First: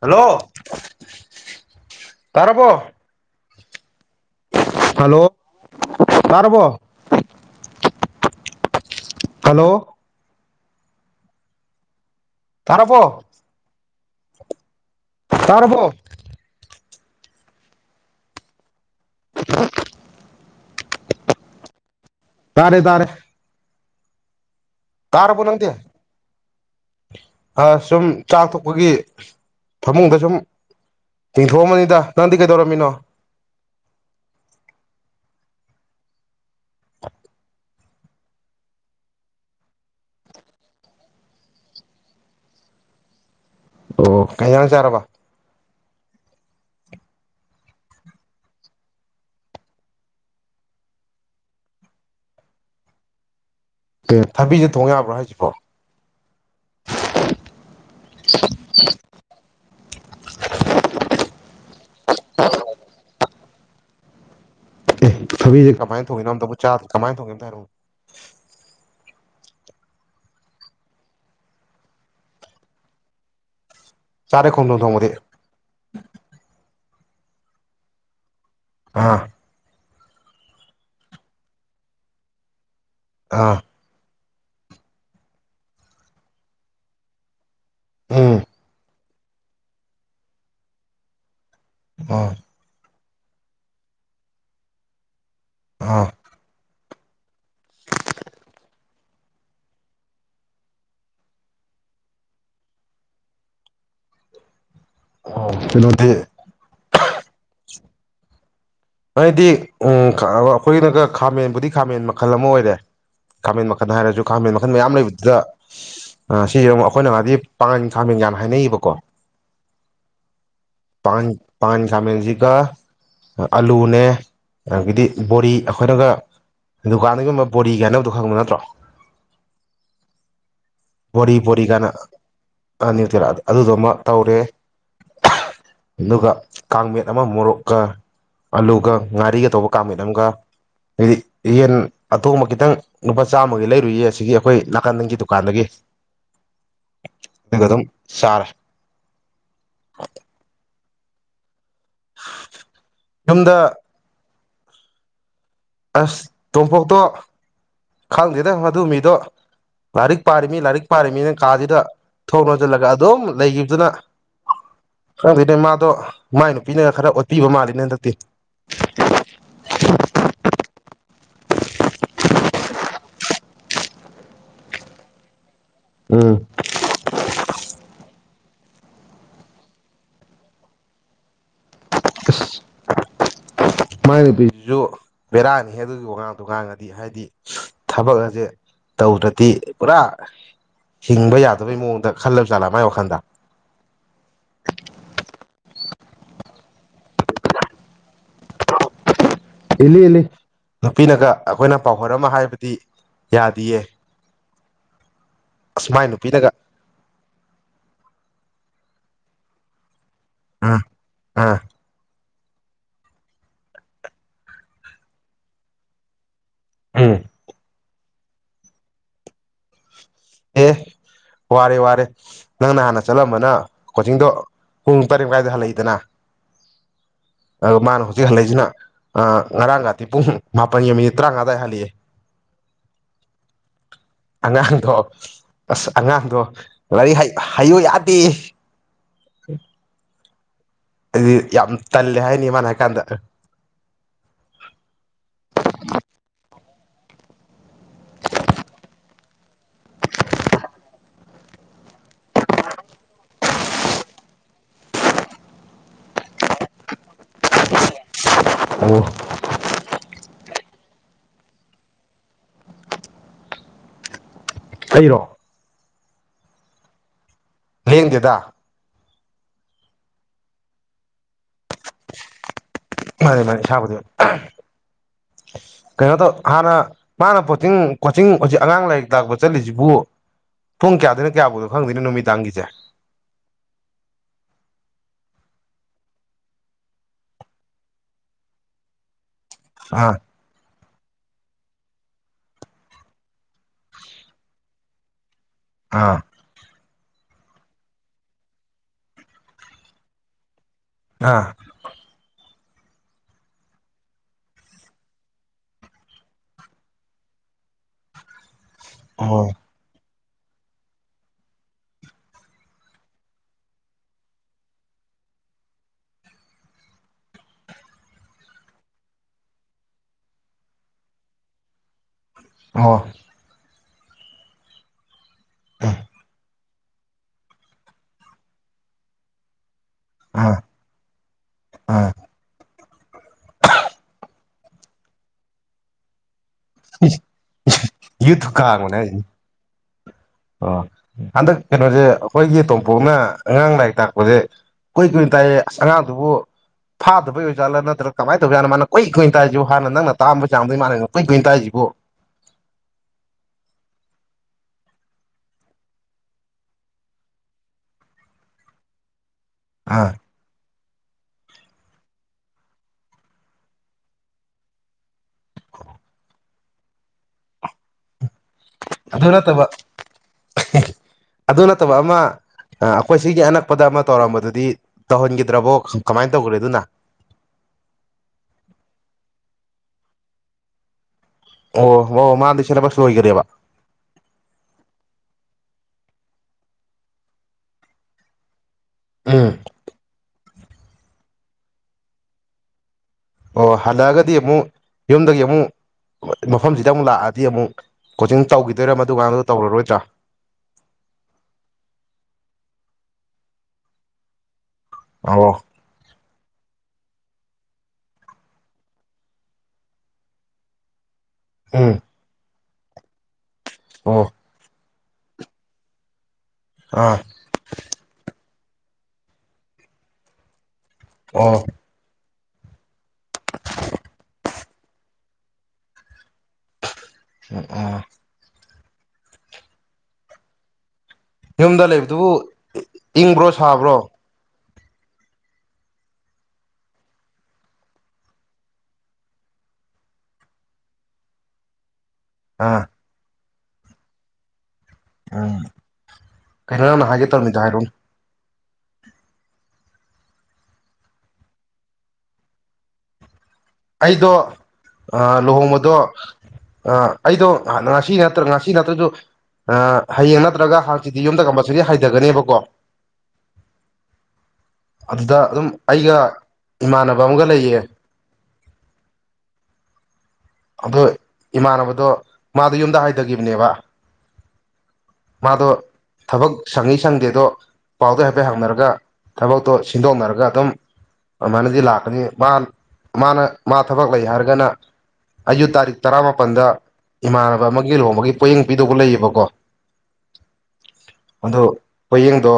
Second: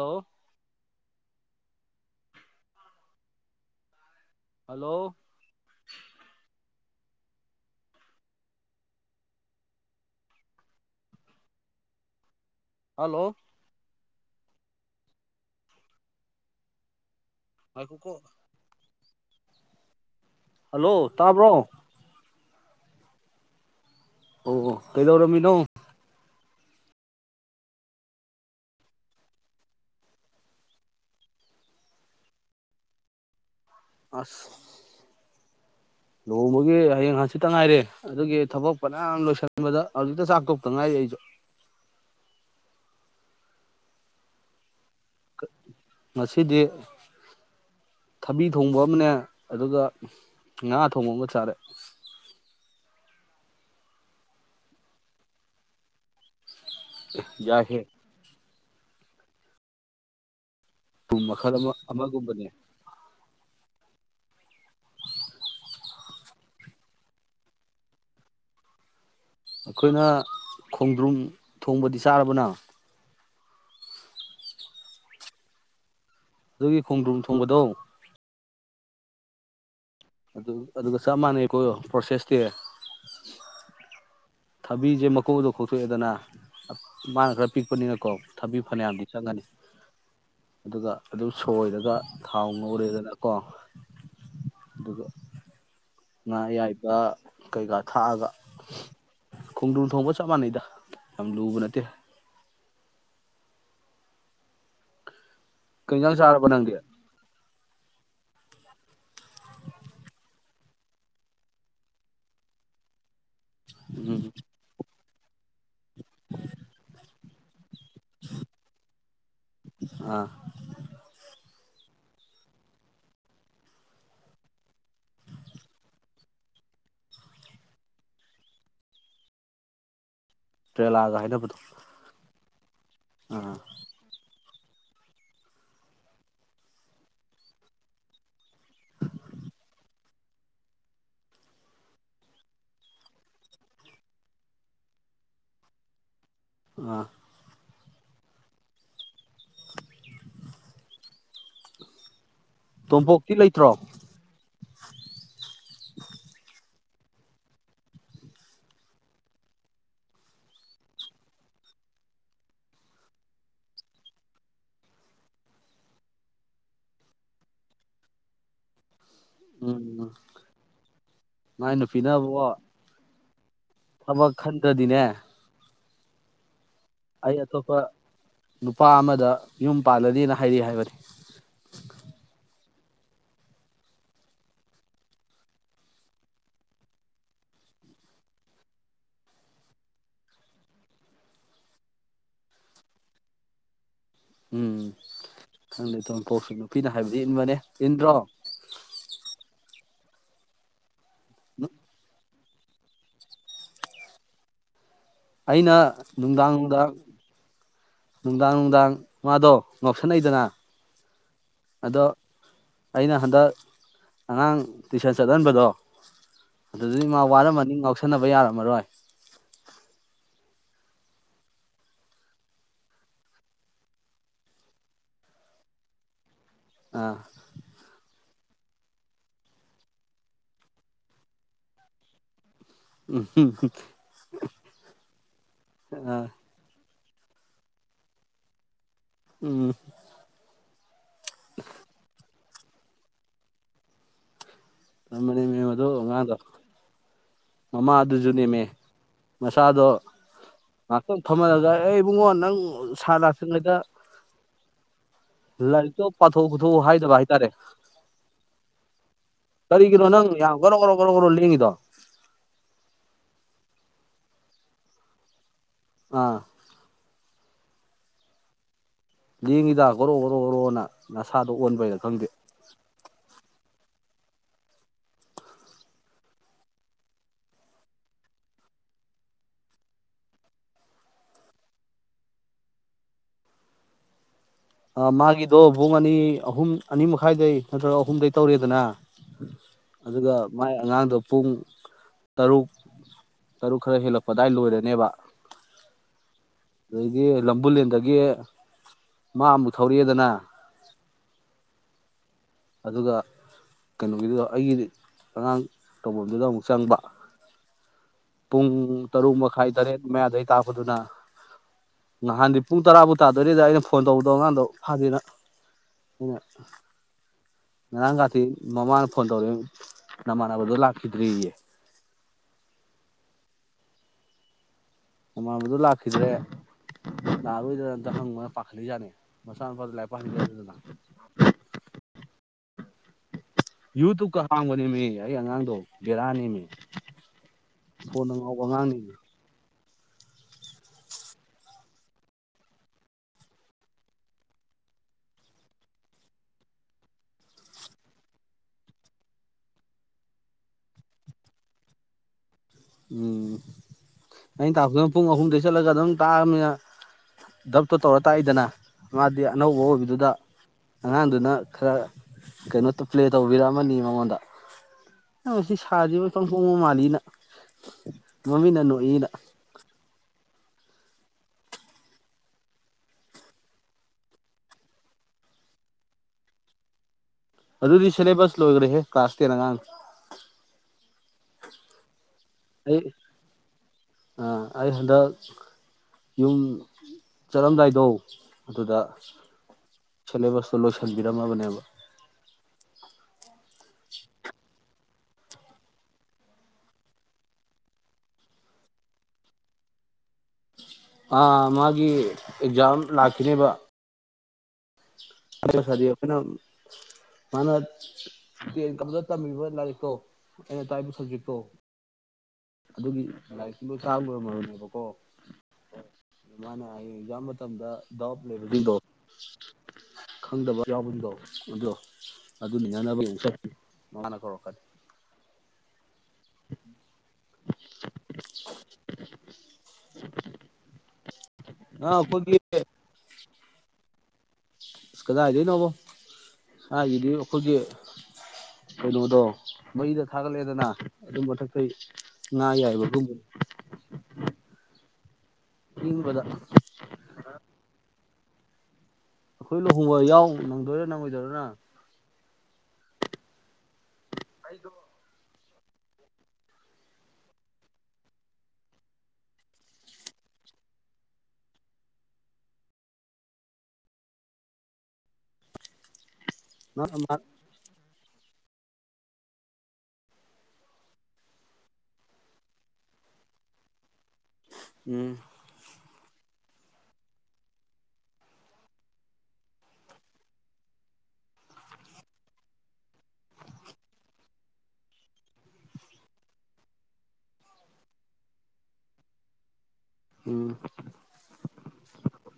hello ꯇꯔꯔꯕꯣ hello ꯇꯥꯔꯕꯔꯕꯣ hello ꯇꯔꯥꯕꯣ ꯍꯜꯂꯣ ꯇꯔꯥꯕꯣ ꯉꯥꯏꯈꯣꯀꯣ [unintelligible] ꯍꯜꯂꯣ ꯇꯥꯕ꯭ꯔꯣ ꯇꯥꯔꯦ ꯇꯥꯔꯦ ꯍꯣ ꯍꯣ ꯀꯩꯗꯧꯔꯝꯃꯤꯅꯣ ꯑꯁ ꯁꯨꯝ ꯆꯥꯛ ꯊꯣꯛꯄꯒꯤ ꯐꯃꯨꯡꯗ ꯁꯨꯝ ꯇꯤꯡꯊꯣꯛꯑꯝꯕꯅꯤꯗ ꯅꯪꯗꯤ ꯀꯩꯗꯧꯔꯝꯃꯤꯅꯣ ꯑꯁ ꯂꯨꯍꯣꯡꯕꯒꯤ ꯍꯌꯦꯡ ꯍꯪꯆꯤꯠꯇ ꯉꯥꯏꯔꯦ ꯑꯗꯨꯒꯤ ꯊꯕꯛ ꯐꯅꯌꯥꯝ ꯂꯣꯏꯁꯤꯟꯕꯗ ꯍꯧꯖꯤꯛꯇ ꯆꯥꯛ ꯊꯣꯛꯇ ꯉꯥꯏꯔꯤ ꯑꯩꯁꯨ ꯑꯣ ꯀꯩ ꯏꯟꯁꯥꯡ ꯆꯥꯔꯕ ꯉꯁꯤꯗꯤ ꯊꯕꯤ ꯊꯣꯡꯕ ꯑꯃꯅꯦ ꯑꯗꯨꯒ ꯉꯥ ꯊꯣꯡꯕ ꯑꯃ ꯆꯥꯔꯦ ꯀꯩ ꯊꯕꯤꯁꯦ ꯊꯣꯡ ꯌꯥꯕ꯭ꯔꯣ ꯍꯥꯏꯁꯤꯕꯣ ꯌꯥꯏ ꯍꯦ [unintelligible] ꯄꯨꯡ ꯃꯈꯜ ꯑꯃ ꯑꯃꯒꯨꯝꯕꯅꯦ ꯑꯦ ꯊꯕꯤꯁꯦ ꯀꯃꯥꯏꯅ ꯊꯣꯡꯏꯅꯣ ꯑꯝꯇꯕꯨ ꯆꯥ ꯀꯃꯥꯏꯅ ꯊꯣꯡꯏ ꯑꯝꯇ ꯍꯥꯏꯔꯛꯑꯣ ꯑꯩꯈꯣꯏꯅ ꯈꯣꯡꯗ꯭ꯔꯨꯨꯝ ꯊꯣꯡꯕꯗꯤ ꯆꯥꯔꯕꯣ ꯅꯪ ꯆꯔꯦ ꯈꯣꯡꯗꯔ꯭ꯨꯝ ꯊꯣꯡꯕꯗꯤ ꯑꯗꯨꯒꯤ ꯈꯣꯡꯗ꯭ꯔꯨꯝ ꯊꯣꯡꯕꯗꯣ ꯑꯥ ꯑꯗꯨ ꯑꯗꯨꯒ ꯆꯞ ꯃꯥꯟꯅꯩꯀꯣ ꯄ꯭ꯔꯣꯁꯦꯁꯇꯤ ꯑꯥ ꯊꯕꯤꯁꯦ ꯃꯀꯨꯗꯣ ꯀꯣꯛꯊꯣꯛꯑꯦꯗꯅ ꯃꯥꯅ ꯈꯔ ꯑꯄꯤꯛꯄꯅꯤꯅꯀꯣ ꯎꯝ ꯊꯥꯕꯤ ꯐꯅꯌꯥꯝꯗꯤ ꯆꯪꯒꯅꯤ ꯑꯗꯨꯒ ꯑꯗꯨꯝ ꯁꯣꯏꯔꯒ ꯑꯥ ꯊꯥꯎ ꯉꯧꯔꯦꯗꯅ ꯀꯣ ꯑꯗꯨꯒ ꯑꯥ ꯉꯥ ꯑꯌꯥꯏꯕ ꯀꯩꯀꯥ ꯊꯥꯛꯑꯒ ꯈꯣꯡꯗ꯭ꯔꯨꯝ ꯊꯣꯡꯕ ꯆꯞ ꯃꯥꯟꯅꯩꯗ ꯌꯥꯝ ꯂꯨꯕ ꯅꯠꯇꯦ ꯀꯩꯩ ꯀꯩꯅꯣꯗꯤ ꯏꯟꯖꯡ ꯆꯔꯕ ꯅꯪꯗꯤ ꯑꯩꯗꯤ ꯎꯝ ꯑꯩꯈꯣꯏꯒꯤꯗꯤ ꯈꯥꯃꯦꯟꯕꯨꯗꯤ ꯈꯥꯃꯦꯟ ꯃꯈꯜ ꯑꯃ ꯑꯣꯏꯔꯦ ꯈꯥꯃꯦꯟ ꯃꯈꯟ ꯍꯥꯏꯔꯁꯨ ꯎꯝ ꯈꯥꯃꯦꯟ ꯃꯈꯟ ꯃꯌꯥꯝ ꯂꯩꯕꯅꯤ ꯁꯤꯗ ꯁꯤꯁꯦ ꯑꯃꯨꯛ ꯑꯩꯈꯣꯏꯅ ꯍꯥꯏꯗꯤ ꯄꯥꯉꯟ ꯈꯥꯃꯦꯟꯒꯅ ꯍꯥꯏꯅꯩꯌꯦꯕꯀꯣ ꯑꯥ ꯄꯥꯉꯟ ꯄꯥꯉꯟ ꯈꯥꯃꯦꯟꯁꯤꯒ ꯑꯥꯂꯨꯅꯦ ꯑꯗꯒꯤꯗꯤ ꯕꯣꯔꯤ ꯑꯩꯈꯣꯏꯅꯒ ꯗꯨꯀꯥꯟꯗꯒꯤꯨꯝꯕ ꯕꯣꯔꯤ ꯀꯥꯏꯅꯕꯗꯣ ꯈꯪꯕ ꯅꯠꯇ꯭ꯔꯣ ꯇ꯭ꯔꯦꯂꯥꯒ ꯕꯣꯔꯤ ꯍꯥꯏꯅꯕꯗꯣ ꯕꯣꯔꯤ ꯀꯥꯏꯅ ꯑꯥ꯭ꯌꯨꯇꯔꯥ ꯑꯗꯨꯗꯨꯃ ꯇꯧꯔꯦ ꯑꯗꯨꯒ ꯀꯥꯡꯃꯦꯠ ꯑꯃ ꯃꯣꯔꯣꯛꯀ ꯑꯂꯨꯒ ꯉꯥꯔꯤꯒ ꯇꯧꯕ ꯀꯥꯡꯥꯃꯠ ꯑꯃꯒ ꯑꯗꯤ ꯌꯦꯟ ꯑꯊꯣꯡꯕ ꯈꯤꯇꯪ ꯂꯨꯄꯥ ꯆꯥꯝꯃꯒꯤ ꯂꯩꯔꯨꯏꯌꯦ ꯑꯁꯤꯒꯤ ꯑꯩꯈꯣꯏ ꯅꯥꯀꯥꯟꯗꯒꯤ ꯗꯨꯀꯥꯟꯗꯒꯤ ꯋꯥ ꯑꯗꯨ ꯁꯥꯔ ꯇꯣꯄꯣꯛꯇꯤ ꯂꯩꯇ꯭ꯔꯣ ꯌꯨꯝꯗ ꯑꯁ ꯇꯣꯝꯄꯣꯛꯇꯣ ꯈꯪꯗꯦꯗ ꯃꯗꯨ ꯃꯤꯗꯣ ꯂꯥꯏꯔꯤꯛ ꯄꯥꯔꯤꯃꯤ ꯂꯥꯏꯔꯤꯛ ꯄꯥꯔꯤꯅꯤꯅ ꯀꯥꯁꯤꯗ ꯊꯣꯛꯣꯡ ꯂꯣꯟꯁꯤꯜꯂꯒ ꯑꯗꯨꯝ ꯂꯩꯈꯤꯕꯗꯨꯅ ꯈꯪꯗꯦꯅꯦ ꯃꯥꯗꯣ ꯃꯥꯏ ꯅꯨꯄꯤꯅꯒ ꯈꯔ ꯑꯣꯠꯄꯤꯕ ꯃꯥꯜꯂꯤꯅꯦ ꯍꯟꯗꯛꯇꯤ ꯎꯝ ꯃꯥꯏ ꯅꯨꯄꯤꯕꯨꯣ ꯊꯕ ꯈꯟꯗꯗꯤꯅꯦ ꯎꯝ ꯑꯩ ꯑꯇꯣꯞꯄ ꯅꯨꯄꯥ ꯑꯃꯗ ꯌꯨꯝ ꯄꯥꯜꯂꯅꯤꯅ ꯍꯥꯏꯔꯤ ꯍꯥꯏꯕꯅꯤ ꯑꯁ ꯃꯥꯏ ꯅꯨꯄꯤꯁꯤꯁꯨ ꯕꯦꯔꯥꯅꯤ ꯍꯦꯛ ꯑꯗꯨꯒꯤ ꯋꯥꯉꯥꯡꯗꯣ ꯉꯥꯡꯉꯗꯤ ꯍꯥꯏꯗꯤ ꯊꯕꯛ ꯑꯁꯦ ꯇꯧꯗ꯭ꯔꯗꯤ ꯄꯨꯔꯥ ꯍꯤꯡꯕ ꯌꯥꯗꯕꯩ ꯃꯑꯣꯡꯗ ꯈꯜꯂꯕ ꯖꯥꯠꯂ ꯃꯥꯏ ꯋꯥꯈꯜꯗ ꯎꯝ ꯈꯪꯗꯦ ꯄꯣꯛꯁꯨ ꯅꯨꯄꯤꯅ ꯍꯥꯏꯕꯗꯤ ꯏꯟꯕꯅꯦ ꯏꯟꯗ꯭ꯔꯣ ꯏꯜꯂꯤ ꯏꯜꯂꯤ ꯄꯤꯅꯒ ꯑꯩꯈꯣꯏꯅ ꯄꯥꯎꯍꯔ ꯑꯃ ꯍꯥꯏꯕ ꯇꯤ ꯌꯥꯗꯤꯌꯦ ꯑꯩꯅ ꯑꯁ ꯃꯥꯏ ꯅꯨꯄꯤꯅꯒ ꯅꯨꯡꯗꯥꯡꯗ ꯅꯨꯡꯗꯥꯡ ꯅꯨꯡꯗꯡ ꯃꯥꯗꯣ ꯁꯅꯩꯗꯅ ꯑꯥ ꯑꯥ ꯑꯗꯣ ꯑꯩꯅ ꯍꯟꯗꯛ ꯑꯉꯥꯡ ꯇꯨꯁꯟ ꯆꯠꯍꯟꯕꯗꯣ ꯑꯗꯨꯗꯤ ꯎꯝ ꯃꯥ ꯋꯥꯔꯝꯝꯕꯅꯤ ꯉꯥꯎꯁ ꯈꯅꯕ ꯌꯥꯔꯝꯃꯔꯣꯏ ꯑꯦ ꯋꯥꯔꯦ ꯋꯥꯔꯦ ꯅꯪꯅ ꯍꯥꯟꯅ ꯆꯠꯂꯝꯝꯕꯅ ꯀꯣꯆꯤꯡꯗꯣ ꯄꯨꯡ ꯇꯔꯦꯠꯥꯏꯗ ꯍꯜꯂꯛꯏꯗꯅ ꯑꯥ ꯑꯣ ꯃꯥꯅ ꯍꯧꯖꯤꯛ ꯍꯜꯂꯛꯏꯁꯤꯅ ꯑ ꯉꯔꯥꯡꯒ ꯊꯤ ꯄꯨꯡ ꯃꯍꯥꯛꯄ ꯌꯦꯃꯤ ꯇꯔꯥꯡꯒꯗ ꯍꯜꯂꯤ ꯎꯝ ꯎ ꯑꯉꯥꯡꯗꯣ ꯑꯁ ꯑꯉꯥꯡꯗꯣ ꯂꯔꯤꯛ ꯍꯥꯏꯌꯨ ꯌꯥꯗꯦ ꯎꯝ ꯑꯗꯨ ꯌꯥꯝ ꯇꯜꯂꯦ ꯍꯥꯏꯅꯤ ꯃꯅ ꯀꯥꯟꯗ ꯃꯃꯥ ꯑꯗꯨꯁꯨ ꯅꯦꯝꯃꯦ ꯃꯆꯥꯗꯣ ꯉꯥꯏꯍꯥꯛꯇꯪ ꯐꯝꯍꯜꯂꯒ ꯑꯩ ꯏꯕꯨꯡꯉꯣ ꯅꯪ ꯁꯥ ꯂꯥꯛꯇ꯭ꯔꯤꯉꯩꯗ ꯂꯥꯏꯔꯤꯛꯇꯣ ꯄꯥꯊꯣꯛ ꯄꯨꯣꯊꯣꯛꯎ ꯍꯥꯏꯗꯕ ꯍꯥꯏꯇꯥꯔꯦ ꯑꯣ ꯀꯔꯤꯒꯤꯅꯣ ꯅꯪ ꯌꯥꯝ ꯔꯣ ꯭ꯔꯣ ꯔꯣ ꯭ꯔꯣ ꯂꯦꯡꯉꯤꯗꯣ ꯑꯩꯔꫭ ꯑꯥ ꯊꯦꯡꯗꯦꯗ ꯂꯦꯡꯉꯤꯗ ꯒꫭꯔꫭ ꯒꫭꯔꫭ ꯒꫭꯔꫭꯅ ꯅꯠ ꯁꯥꯗꯣ ꯑꯣꯟꯕꯩꯔ ꯈꯪꯗꯦ ꯑ ꯀꯩꯅꯣ ꯇꯧ ꯍꯥꯟꯅ ꯃꯥꯅ ꯀꯣꯆꯤꯡ ꯀꯣꯆꯤꯡ ꯍꯧꯖꯤꯛ ꯑꯉꯥꯡ ꯂꯥꯏꯔꯤꯛ ꯇꯥꯛꯄ ꯆꯠꯂꯤꯁꯤꯕꯨ ꯄꯨꯡ ꯀꯌꯥꯗꯣꯏꯅꯣ ꯀꯌꯥꯕꯨꯅꯣ ꯈꯪꯗꯣꯏꯅꯣ ꯅꯨꯃꯤꯗꯥꯡꯒꯤꯁꯦ ꯑ ꯃꯥꯒꯤꯗꯣ ꯄꯨꯡ ꯑꯅꯤ ꯑꯍꯨꯝ ꯑꯅꯤ ꯃꯈꯥꯏꯗꯩ ꯅꯠꯇ꯭ꯔꯒ ꯑꯍꯨꯝꯗꯩ ꯇꯧꯔꯦꯗꯅ ꯑꯥ ꯑꯗꯨꯒ ꯃꯥꯏ ꯑꯉꯥꯡꯗꯣ ꯄꯨꯡ ꯇꯔꯨꯛ ꯇꯔꯨꯛ ꯈꯔ ꯍꯦꯜꯂꯛꯄ ꯑꯗꯥꯏ ꯂꯣꯏꯔꯅꯦꯕ ꯑꯥ ꯑꯗꯨꯗꯒꯤ ꯂꯝꯕꯨꯜꯂꯦꯟꯗꯒ ꯃꯥ ꯑꯃꯨꯛ ꯊꯧꯔꯛꯑꯦꯗꯅ ꯑꯥ ꯑꯗꯨꯒ ꯀꯩꯅꯣꯒꯤꯗꯨꯒ ꯑꯩꯒꯤ ꯑꯉꯥꯡ ꯇꯧꯐꯝꯗꯨꯗ ꯑꯃꯨꯛ ꯆꯪꯕ ꯄꯨꯡ ꯇꯔꯨꯛ ꯑꯣ ꯃꯈꯥꯏ ꯇꯔꯦꯠ ꯃꯌꯥꯗꯗꯒꯤ ꯇꯥꯛꯄꯗꯨꯅ ꯅꯍꯥꯟꯗꯤ ꯄꯨꯡ ꯇꯔꯥꯕꯨꯥꯎ ꯇꯥꯗꯣꯔꯤꯗ ꯑꯩꯅ ꯐꯣꯟ ꯇꯧꯕꯗꯣ ꯑꯉꯥꯡꯗꯣ ꯐꯥꯗꯦꯅ ꯑꯩꯅ ꯉꯔꯥꯡꯒꯥꯗꯤ ꯃꯃꯥꯅ ꯐꯣꯟ ꯇꯧꯔꯛꯑꯦ ꯅꯃꯥꯟꯅꯕꯗꫭ ꯂꯥꯛꯈꯤꯗ꯭ꯔꯦꯌꯦ ꯑꫭ ꯅꯃꯥꯟꯅꯕꯗꫭ ꯂꯥꯛꯈꯤꯗ꯭ꯔꯦ ꯂꯥꯛꯑꯔꫭꯏꯗ꯭ꯔꯅ ꯑꯝꯇ ꯍꯪꯉꫭꯅ ꯄꯥꯈꯠꯂꯤꯖꯥꯅꯤ ꯃꯆꯥ ꯅꯨꯄꯥꯗꫭ ꯂꯥꯏꯔꯤꯛ ꯑꯥ ꯐꯍꯟꯒꯦ ꯑꯥ [unintelligible] ꯌꯨꯇꯨꯞꯀ ꯍꯥꯡꯕꯅꯤꯃꯤ ꯑꯩ ꯑꯉꯥꯡꯗꯣ ꯒꯦꯔꯥꯅꯤꯃꯤ ꯌꯨꯊꯨꯞ ꯀꯥ ꯍꯛꯕꯅꯦ ꯑꯉꯥꯡꯅꯦꯃꯤ ꯍꯥꯏꯖꯤꯅꯤ ꯑꯣ ꯍꯟꯗꯛ ꯀꯩꯅꯣꯁꯦ ꯑꯩꯈꯣꯏꯒꯤ ꯇꯣꯝꯄꯣꯛꯅ ꯑꯉꯥꯡ ꯂꯥꯏꯔꯤꯛ ꯇꯥꯛꯄꯁꯦ ꯀꯨꯏ ꯀꯨꯏꯅ ꯇꯥꯏ ꯑꯁ ꯑꯉꯥꯡꯗꯨꯕꯨ ꯐꯥꯗꯕꯩ ꯑꯣꯖꯥꯠꯂꯥ ꯅꯠꯇ꯭ꯔꯒ ꯀꯃꯥꯏꯅ ꯇꯧꯖꯥꯠꯅꫭ ꯃꯥꯅ ꯀꯨꯏ ꯀꯨꯏꯅ ꯇꯥꯛꯏꯁꯤꯕꯨ ꯍꯥꯟꯅ ꯅꯪꯅ ꯇꯥꯑꯝꯕ ꯆꯥꯡꯗꯩ ꯃꯥꯥꯟꯅ ꯀꯨꯏ ꯀꯨꯏꯅ ꯇꯥꯏꯔꯤꯁꯤꯕꯨ ꯎꯝ ꯑꯩꯅ ꯇꯥꯛꯄꯅ ꯄꯨꯡ ꯑꯍꯨꯝꯗꯒꯤ ꯆꯠꯂꯒ ꯑꯗꯨꯝ ꯇꯥꯑꯥꯃꯤꯅ ꯗꯞꯇꯣ ꯇꯧꯔ ꯇꯥꯛꯏꯗꯅ ꯑꯗꯤ ꯑꯅꯧꯕ ꯑꯥ ꯑꯣꯏꯕꯗꯨꯗ ꯑꯉꯥꯡꯗꯨꯅ ꯈꯔ ꯀꯩꯅꯣ ꯄ꯭ꯂꯦ ꯇꯧꯕꯤꯔꯛ ꯑꯃꯅꯤ ꯍꯟꯗꯛ ꯃꯤꯛꯀꯤ ꯁꯥꯁꯤꯕꯨ ꯏꯄꯪ ꯄꯪꯕ ꯃꯥꯜꯂꯤꯅ [inaudible] ꯃꯃꯤꯠꯅ ꯅꫭꯛꯏꯅ ꯑꯗꯨ ꯅꯠꯇꯕ ꯑꯗꯨ ꯅꯠꯇꯕ ꯑꯃ ꯑꯩꯈꯣꯏ ꯁꯤꯒꯤ ꯑꯅꯛꯄꯗ ꯑꯃ ꯇꯧꯔꯝꯕꯗꯨꯗꯤ ꯇꯧꯍꯟꯈꯤꯗ꯭ꯔꯕꯣ ꯀꯃꯥꯏꯅ ꯇꯧꯈ꯭ꯔꯦ ꯑꯗꯨꯅ ꯇꯦꯂꯪꯒꯥꯟ ꯑꯣ ꯋꯥ ꯃꯥꯗꯤ ꯁꯦꯂꯦꯕꯁ ꯂꯣꯏꯈꯒ꯭ꯔꯦꯕ ꯑꯩ ꯍꯟꯗꯛ ꯌꯨꯝ ꯆꯠꯂꯝꯗꯥꯏꯗꯣ ꯑꯗꯨꯗ ꯎꯝ ꯁꯦꯂꯦꯕꯁꯇꯣ ꯂꯣꯏꯁꯤꯟꯕꯤꯔꯝꯃꯕꯅꯦꯕ ꯑꯣ ꯍꯜꯂꯛ ꯑꯒꯗꯤ ꯑꯃꯨꯛ ꯌꯨꯝꯗꯒꯤ ꯑꯃꯨꯛ ꯃꯐꯝꯁꯤꯗ ꯑꯃꯨꯛ ꯂꯥꯛꯑꯗꯤ ꯑꯃꯨꯛ ꯀꯣꯆꯤꯡ ꯇꯧꯈꯤꯗꯣꯏꯔꯥ ꯃꯗꯨ ꯑꯉꯥꯡꯗꯣ ꯇꯧꯔꯔꯣꯏꯗ꯭ꯔꯥ ꯑꯥ ꯃꯥꯒꯤ ꯑꯦꯛꯖꯥꯝ ꯂꯥꯛꯈꯤꯅꯦꯕ ꯑꯣ ꯑ ꯁꯥꯗꯤ ꯀꯅ ꯃꯥꯅ ꯇꯦꯟ ꯀ ꯇꯝꯃꯤꯕ ꯂꯥꯏꯔꯤꯛꯇꯣ ꯑꯩꯅ ꯇ ꯁꯖꯤꯄ ꯎꯝ ꯑꯗꯨꯒꯤ ꯂꯥꯏ ꯆꯥ ꯑꯣ ꯂ ꯃꯔꯣ ꯀꯣ ꯑ ꯃꯥꯅ ꯑꯩ ꯑꯥ ꯌꯥꯝꯌꯥꯝꯕ ꯃꯇꯝꯗ ꯂꯩꯗꯤꯣ ꯈꯪꯗꯕ ꯌꯥ ꯖꯣ ꯑꯣ ꯖꯣ ꯑꯒꯅꯤ ꯅꯪꯅꯅꯕꯕꯨꯡꯔ ꯃꯃꯅ ꯈꯔꯛꯈꯔꯦ ꯎ ꯎ [unintelligible] ꯌꯨꯝꯗ ꯑ ꯂꯩꯕꯗꯨꯕꯨ ꯑꯩꯈꯣꯏꯒꯤ ꯏꯪꯕ꯭ꯔꯣ ꯐꯥꯕ꯭ꯔꯣ ꯑ ꯀꯗꯥꯏꯗꯣꯏꯅꯣꯕꯣ ꯏꯁꯒꯤꯗꯤ ꯑꯩꯈꯣꯏꯒꯤ ꯀꯩꯅꯣꯗꯣ ꯃꯩꯗ ꯊꯥꯒꯠꯂꯛꯑꯦꯗꯅ ꯑꯗꯨꯝ ꯃꯊꯛꯇꯩ ꯑꯥ ꯉꯥꯌꯥꯏꯕ ꯎꯝ ꯏꯪꯕꯗ ꯀꯩꯅꯣ ꯅ ꯍꯥꯏꯒꯦ ꯇꯧꯕꯅꯤꯗꯣ ꯍꯥꯏꯔꯣ ꯑꯩꯈꯣꯏ ꯂꯨꯍꯣꯡꯕ ꯌꯥꯎ ꯅꯪꯗꯣꯏꯔ ꯅꯪꯉꯣꯏꯗꯣꯏꯔꯅ ꯑꯩꯗꯣ ꯂꯨꯍꯣꯡꯕ ꯑꯗꯣ ꯑꯩꯗꯣ ꯉꯁꯤ ꯅꯠꯇ꯭ꯔ ꯉꯁꯤ ꯅꯠꯇ꯭ꯔꯁꯨ ꯍꯌꯦꯡ ꯅꯠꯇ꯭ꯔꯒ ꯍꯥꯟꯆꯤꯗꯤ ꯌꯨꯝꯗ ꯀꯝꯄꯜꯁꯔꯤ ꯍꯩꯊꯒꯅꯦꯕꯀꯣ ꯑꯗꯨꯗ ꯑꯗꯨꯝ ꯑꯩꯒ ꯅꯪ ꯏꯃꯥꯟꯅꯕ ꯑꯃꯒ ꯂꯩꯌꯦ ꯑ ꯏꯃꯥꯟꯅꯕꯗꯣ ꯃꯥꯗ ꯌꯨꯝꯗ ꯍꯥꯏꯊꯈꯤꯕꯅꯦꯕ ꯌꯦ ꯃꯥꯗꯣ ꯊꯕꯛ ꯁꯪꯉꯤ ꯁꯪꯗꯦꯗꯣ ꯄꯥꯎꯗ ꯍꯥꯏꯐꯦꯠ ꯍꯪꯅꯔꯒ ꯊꯕꯛꯇꯣ ꯁꯤꯟꯗꯣꯛꯅꯔꯒ ꯑꯗꯨꯝ ꯑꯗꯨꯃꯥꯏꯅꯗꯤ ꯂꯥꯛꯀꯅꯤ ꯃꯥ ꯃꯥꯅ ꯃꯥ ꯊꯕꯛ ꯂꯩ ꯍꯥꯏꯔꯒꯅ ꯑꯩꯌꯨ ꯇꯥꯔꯤꯛ ꯇꯔꯥ ꯃꯥꯄꯜꯗ ꯏꯃꯥꯟꯅꯕ ꯑꯃꯒꯤ ꯂꯨꯍꯣꯡꯕꯒꯤ ꯄꯣꯌꯦꯡ ꯄꯤꯗꯧꯕ ꯂꯩꯌꯦꯕꯀꯣ ꯎꯝ ꯑꯗꯨ ꯄꯣꯌꯦꯡꯗꯣ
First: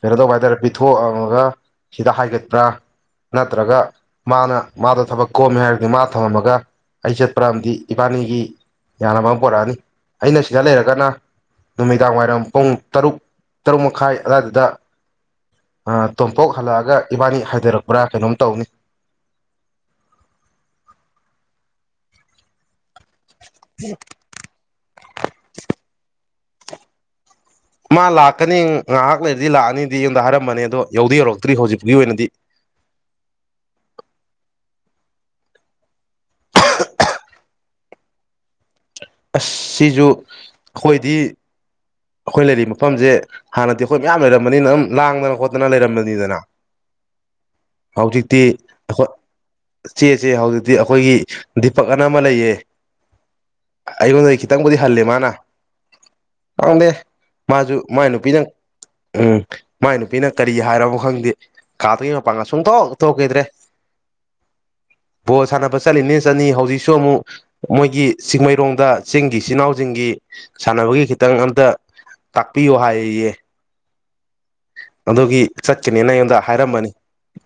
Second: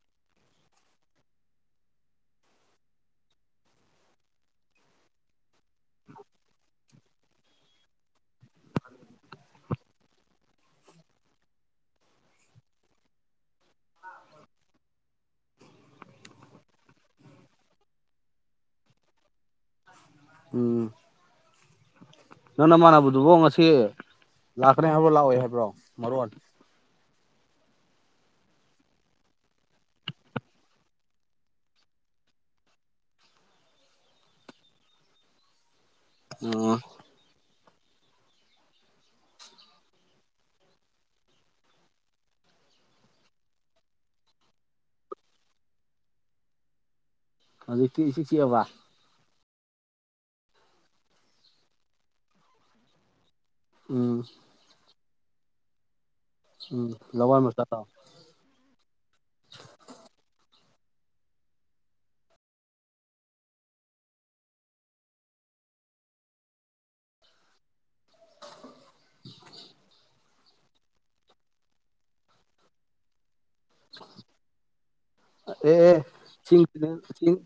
ꯀꯩꯅꯣ ꯇꯧꯕ ꯍꯥꯏꯇꯥꯔꯦ ꯄꯤꯊꯣꯛꯑꯃꯒ ꯁꯤꯗ ꯍꯥꯏꯒꯠꯄ꯭ꯔꯥ ꯅꯠꯇ꯭ꯔꯒ ꯃꯥꯅ ꯃꯥꯗꯣ ꯊꯕꯛ ꯀꯣꯝꯃꯦ ꯍꯥꯏꯔꯒꯗꯤ ꯃꯥ ꯊꯝꯃꯝꯃꯒ ꯑꯩ ꯆꯠꯄꯝꯗꯤ ꯏꯕꯥꯅꯤꯒꯤ ꯌꯥꯅꯕ ꯄꯣꯔꯛꯑꯅꯤ ꯑꯩꯅ ꯁꯤꯗ ꯂꯩꯔꯒꯅ ꯅꯨꯃꯤꯗꯥꯡ ꯋꯥꯏꯔꯝ ꯄꯨꯡ ꯇꯔꯨꯛ ꯇꯔꯨꯛ ꯃꯈꯥꯏ ꯑꯗꯨꯋꯥꯏꯗꯨꯗ ꯇꯣꯝꯄꯣꯛ ꯍꯜꯂꯛꯑꯒ ꯏꯕꯥꯅꯤ ꯍꯥꯏꯊꯔꯛꯄ꯭ꯔꯥ ꯀꯩꯅꯣꯝ ꯇꯧꯅꯤ ꯎꯝ ꯅꯅ ꯃꯥꯅ ꯑꯗꯨꯗꯨꯐ ꯉꯁꯤ ꯂꯥꯛꯀ꯭ꯔꯦ ꯍꯥꯏꯕ꯭ꯔꯣ ꯂꯥꯛꯑꯣꯏ ꯍꯥꯏꯕ꯭ꯔꯣ ꯃꯔꯣꯟ ꯃꯥ ꯂꯥꯛꯀꯅꯤ ꯉꯥꯏꯍꯥꯛ ꯂꯩꯔꯗꯤ ꯂꯥꯛꯑꯅꯤꯗꯤ ꯑꯩꯉꯣꯟꯗ ꯍꯥꯏꯔꯝꯕꯅꯦ ꯑꯗꯣ ꯌꯧꯗꯤ ꯌꯧꯔꯛꯇ꯭ꯔꯤ ꯍꯧꯖꯤꯛꯄꯥꯎꯒꯤ ꯑꯣꯏꯅꯗꯤ ꯑꯣ ꯑꯁ ꯁꯤꯁꯨ ꯑꯩꯈꯣꯏꯗꯤ ꯑꯩꯈꯣꯏ ꯂꯩꯔꯤꯕ ꯃꯐꯝꯁꯦ ꯍꯥꯟꯅꯗꯤ ꯑꯩꯈꯣꯏ ꯃꯌꯥꯝ ꯂꯩꯔꯝꯕꯅꯤꯅ ꯑꯗꯨꯝ ꯂꯥꯡꯗꯅ ꯈꯣꯠꯇꯅ ꯂꯩꯔꯝꯕꯅꯤꯗꯅ ꯏꯆꯤꯛ ꯍꯧꯖꯤꯛꯇꯤ ꯆꯤꯛꯑꯕ ꯑꯈꯣꯏ ꯆꯤꯛꯑꯦ ꯆꯤꯛꯑꯦ ꯍꯧꯖꯤꯛꯇꯤ ꯑꯈꯣꯏꯒꯤ ꯗꯤꯄꯛ ꯑꯅ ꯑꯃ ꯂꯩꯌꯦ ꯎꯝ ꯑꯩꯉꯣꯟꯗꯒꯤ ꯈꯤꯇꯪꯕꯨꯗꯤ ꯍꯜꯂꯤꯃꯥ [unintelligible] ꯈꯪꯗꯦ ꯎꯝ ꯂꯋꯥꯏ ꯃꯆꯥꯗꯣ ꯃꯥꯁꯨ ꯃꯥꯏ ꯅꯨꯄꯤꯅ ꯎꯝ ꯃꯥꯏ ꯅꯨꯄꯤꯅ ꯀꯔꯤ ꯀꯔꯤ ꯍꯥꯏꯔꯕꯣ ꯈꯪꯗꯦ ꯀꯥꯗꯩ ꯃꯄꯥꯟꯒ ꯁꯨꯡꯊꯣꯛ ꯊꯣꯛꯈꯤꯗ꯭ꯔꯦ ꯕꯣꯜ ꯁꯥꯟꯅꯕ ꯆꯠꯂꯤꯅꯤꯅ ꯆꯠꯅꯤ ꯍꯧꯖꯤꯛꯁꯨ ꯑꯃꯨꯛ ꯃꯣꯏꯒꯤ ꯆꯤꯡꯃꯩꯔꯣꯡ ꯗ ꯆꯤꯡꯒꯤ ꯏꯆꯤꯜ ꯏꯅꯥꯎꯁꯤꯡꯒꯤ ꯁꯥꯟꯅꯕꯒꯤ ꯈꯤꯇꯪ ꯑꯝꯇ ꯇꯥꯛꯄꯤꯌꯨ ꯍꯥꯏꯌꯦ ꯌꯦ ꯑꯦ ꯑꯦ ꯆꯠꯀꯅꯤꯅ ꯑꯩꯉꯣꯟꯗ ꯆꯤꯡꯁꯤꯅꯦ ꯍꯥꯏꯔꯝꯕꯅꯤ ꯆꯤꯡ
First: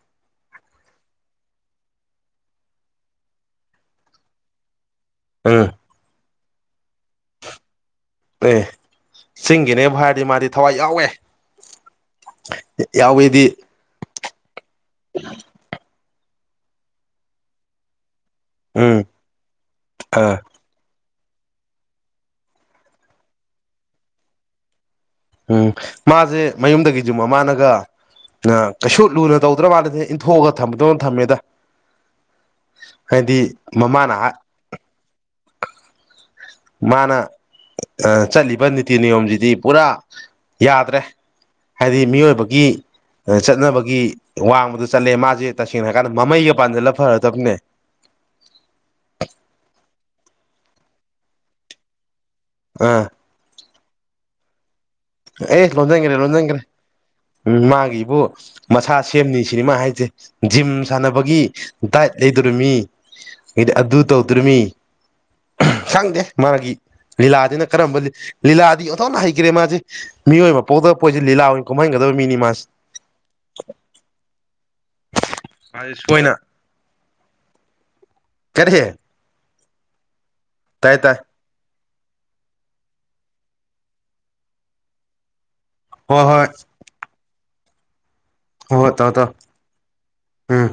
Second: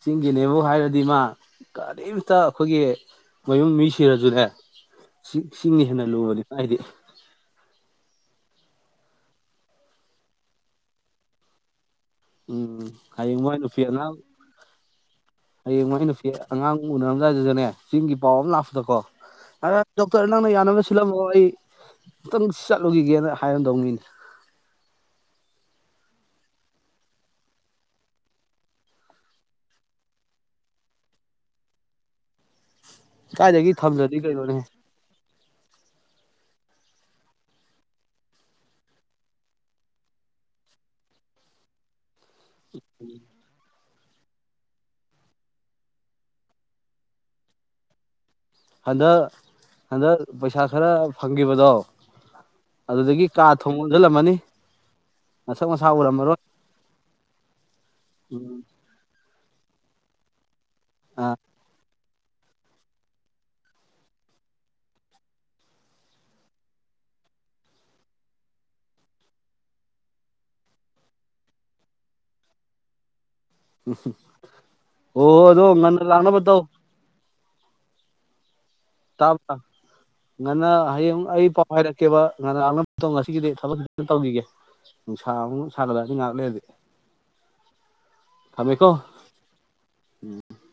ꯆꯤꯡꯒꯤꯅꯦꯕꯨ ꯍꯥꯏꯔꯗꯤ ꯃꯥ ꯀꯔꯤꯝꯇ ꯑꯈꯣꯏꯒꯤ ꯃꯌꯨꯝ ꯃꯤ ꯁꯤꯔꯖꯨꯅꯦ ꯎꯝ ꯆꯤꯡꯅ ꯍꯦꯟꯅ ꯂꯨꯕꯅꯤ ꯍꯥꯏꯗꯤ ꯑꯦ ꯆꯤꯡꯒꯤꯅꯦꯕꯨ ꯍꯥꯏꯔꯗꯤ ꯃꯥꯗꯤ ꯊꯋꯥꯏ ꯌꯥꯎꯋꯦ ꯎꯝ ꯍꯌꯦꯡ ꯌꯥꯎꯋꯦꯗꯤ ꯃꯥꯏ ꯅꯨꯄꯤ ꯑꯉꯥꯡ ꯍꯌꯦꯡ ꯃꯥꯏ ꯅꯨꯄꯤ ꯑꯉꯥꯡ ꯎꯅꯔꯝꯗꯥꯥꯏꯗꯒꯅꯦ ꯆꯤꯡꯒꯤ ꯄꯥꯎ ꯑꯃ ꯂꯥꯛꯄꯗꯀꯣ ꯎꯝ ꯑ ꯗꯣꯛꯇꯔ ꯑꯥ ꯅꯪꯅ ꯌꯥꯅꯕ ꯁꯤꯜꯂꯝꯃꯣ ꯑꯩ ꯑꯃꯨꯇꯪ ꯆꯠꯂꯨꯈꯤꯒꯦꯅ ꯍꯥꯏꯔꯝꯗꯧ ꯃꯤꯅꯤ ꯎꯝ ꯃꯥꯁꯦ ꯃꯌꯨꯝꯗꯒꯤꯁꯨꯨꯝ ꯃꯃꯥꯅꯒ ꯀꯩꯁꯨ ꯂꯨꯅ ꯇꯧꯗ꯭ꯔ ꯃꯥꯜꯂꯦ ꯏꯟꯊꯣꯛꯑꯒ ꯊꯝꯗꯧꯅ ꯊꯝꯃꯦꯗ ꯍꯥꯏꯗꯤ ꯀꯥꯏꯗꯒꯤ ꯃꯃꯥꯅ ꯊꯝꯗ꯭ꯔꯗꯤ ꯀꯩꯅꯣꯅꯦ ꯃꯥꯅ ꯆꯠꯂꯤꯕ ꯅꯤꯇꯤ ꯅꯤꯌꯣꯝꯁꯤꯗꯤ ꯄꯨꯔꯥ ꯌꯥꯗ꯭ꯔꯦ ꯍꯥꯏꯗꯤ ꯃꯤꯑꯣꯏꯕ ꯒꯤ ꯆꯠꯅꯕꯒꯤ ꯋꯥꯡꯃꯗ ꯆꯠꯂꯦ ꯃꯥꯁꯦ ꯇꯁꯦꯡꯅ ꯍꯥꯏꯔꯀꯥꯟꯗ ꯃꯃꯩꯒ ꯄꯥꯟꯁꯤꯜꯂ ꯐꯔꯗꯕꯅꯦ ꯍꯟꯗꯛ ꯍꯟꯗꯛ ꯄꯩꯁꯥ ꯈꯔ ꯐꯪꯒꯤꯕꯗꯣ ꯑꯥ ꯑꯗꯨꯗꯒꯤ ꯀꯥ ꯊꯣꯡ ꯂꯣꯟꯖꯜꯂꯝꯃꯅꯤ ꯑꯦ ꯂꯣꯟꯖꯟꯈ꯭ꯔꯦ ꯂꯣꯟꯁꯤꯟꯈ꯭ꯔꯦ ꯎ ꯃꯥꯒꯤꯕꯨ ꯃꯁꯥ ꯁꯦꯝꯅꯤ ꯁꯤꯅꯦꯃꯥ ꯍꯥꯏꯁꯦ ꯖꯤꯝ ꯑꯥ ꯁꯥꯟꯅꯕꯒꯤ ꯗꯥꯏꯠ ꯂꯩꯗꯣꯔꯤꯃꯤ ꯍꯥꯏꯗꯤ ꯑꯗꯨ ꯇꯧꯗꯣꯔꯤꯃꯤ ꯈꯪꯗꯦ ꯃꯥꯒꯤ ꯂꯤꯂꯥꯗꯤꯅ ꯀꯔꯝꯕ ꯂꯤꯂꯥꯗꯤ ꯑꯣꯟꯊꯣꯛꯅ ꯍꯩꯈ꯭ꯔꯦ ꯃꯥꯁꯦ ꯃꯤꯑꯣꯏ ꯑꯃ ꯄꯣꯛꯗꯕ ꯄꯣꯠꯏꯁꯦ ꯂꯤꯂꯥ ꯑꯣꯏꯅ ꯀꯨꯝꯍꯟꯒꯗꯕ ꯃꯤꯅꯤ ꯃꯥꯁ ꯎꯑꯣ ꯑꯗꯣ ꯃꯥꯁꯦ ꯉꯟꯅ ꯁꯣꯏꯅ ꯂꯥꯛꯅꯕꯇꯧ ꯀꯔꯤ ꯑ ꯉꯟꯅ ꯇꯥꯏ ꯇꯥꯏ ꯍꯌꯦꯡ [unintelligible] ꯉꯥꯏꯔꯛꯀꯦꯕ ꯉꯔꯥꯡꯣ ꯉꯁꯤꯒꯤꯗꯤ ꯊꯕꯛ ꯇꯧꯈꯤꯒꯦ ꯅꯨꯡꯁꯥ ꯑꯃ ꯁꯥꯟꯅꯕꯅꯕꯗꯤ ꯉꯥꯏꯥꯛ ꯂꯩꯔꯗꯤ ꯍ ꯊꯝꯃꯦꯀꯣ ꯇ ꯇ ꯎꯝ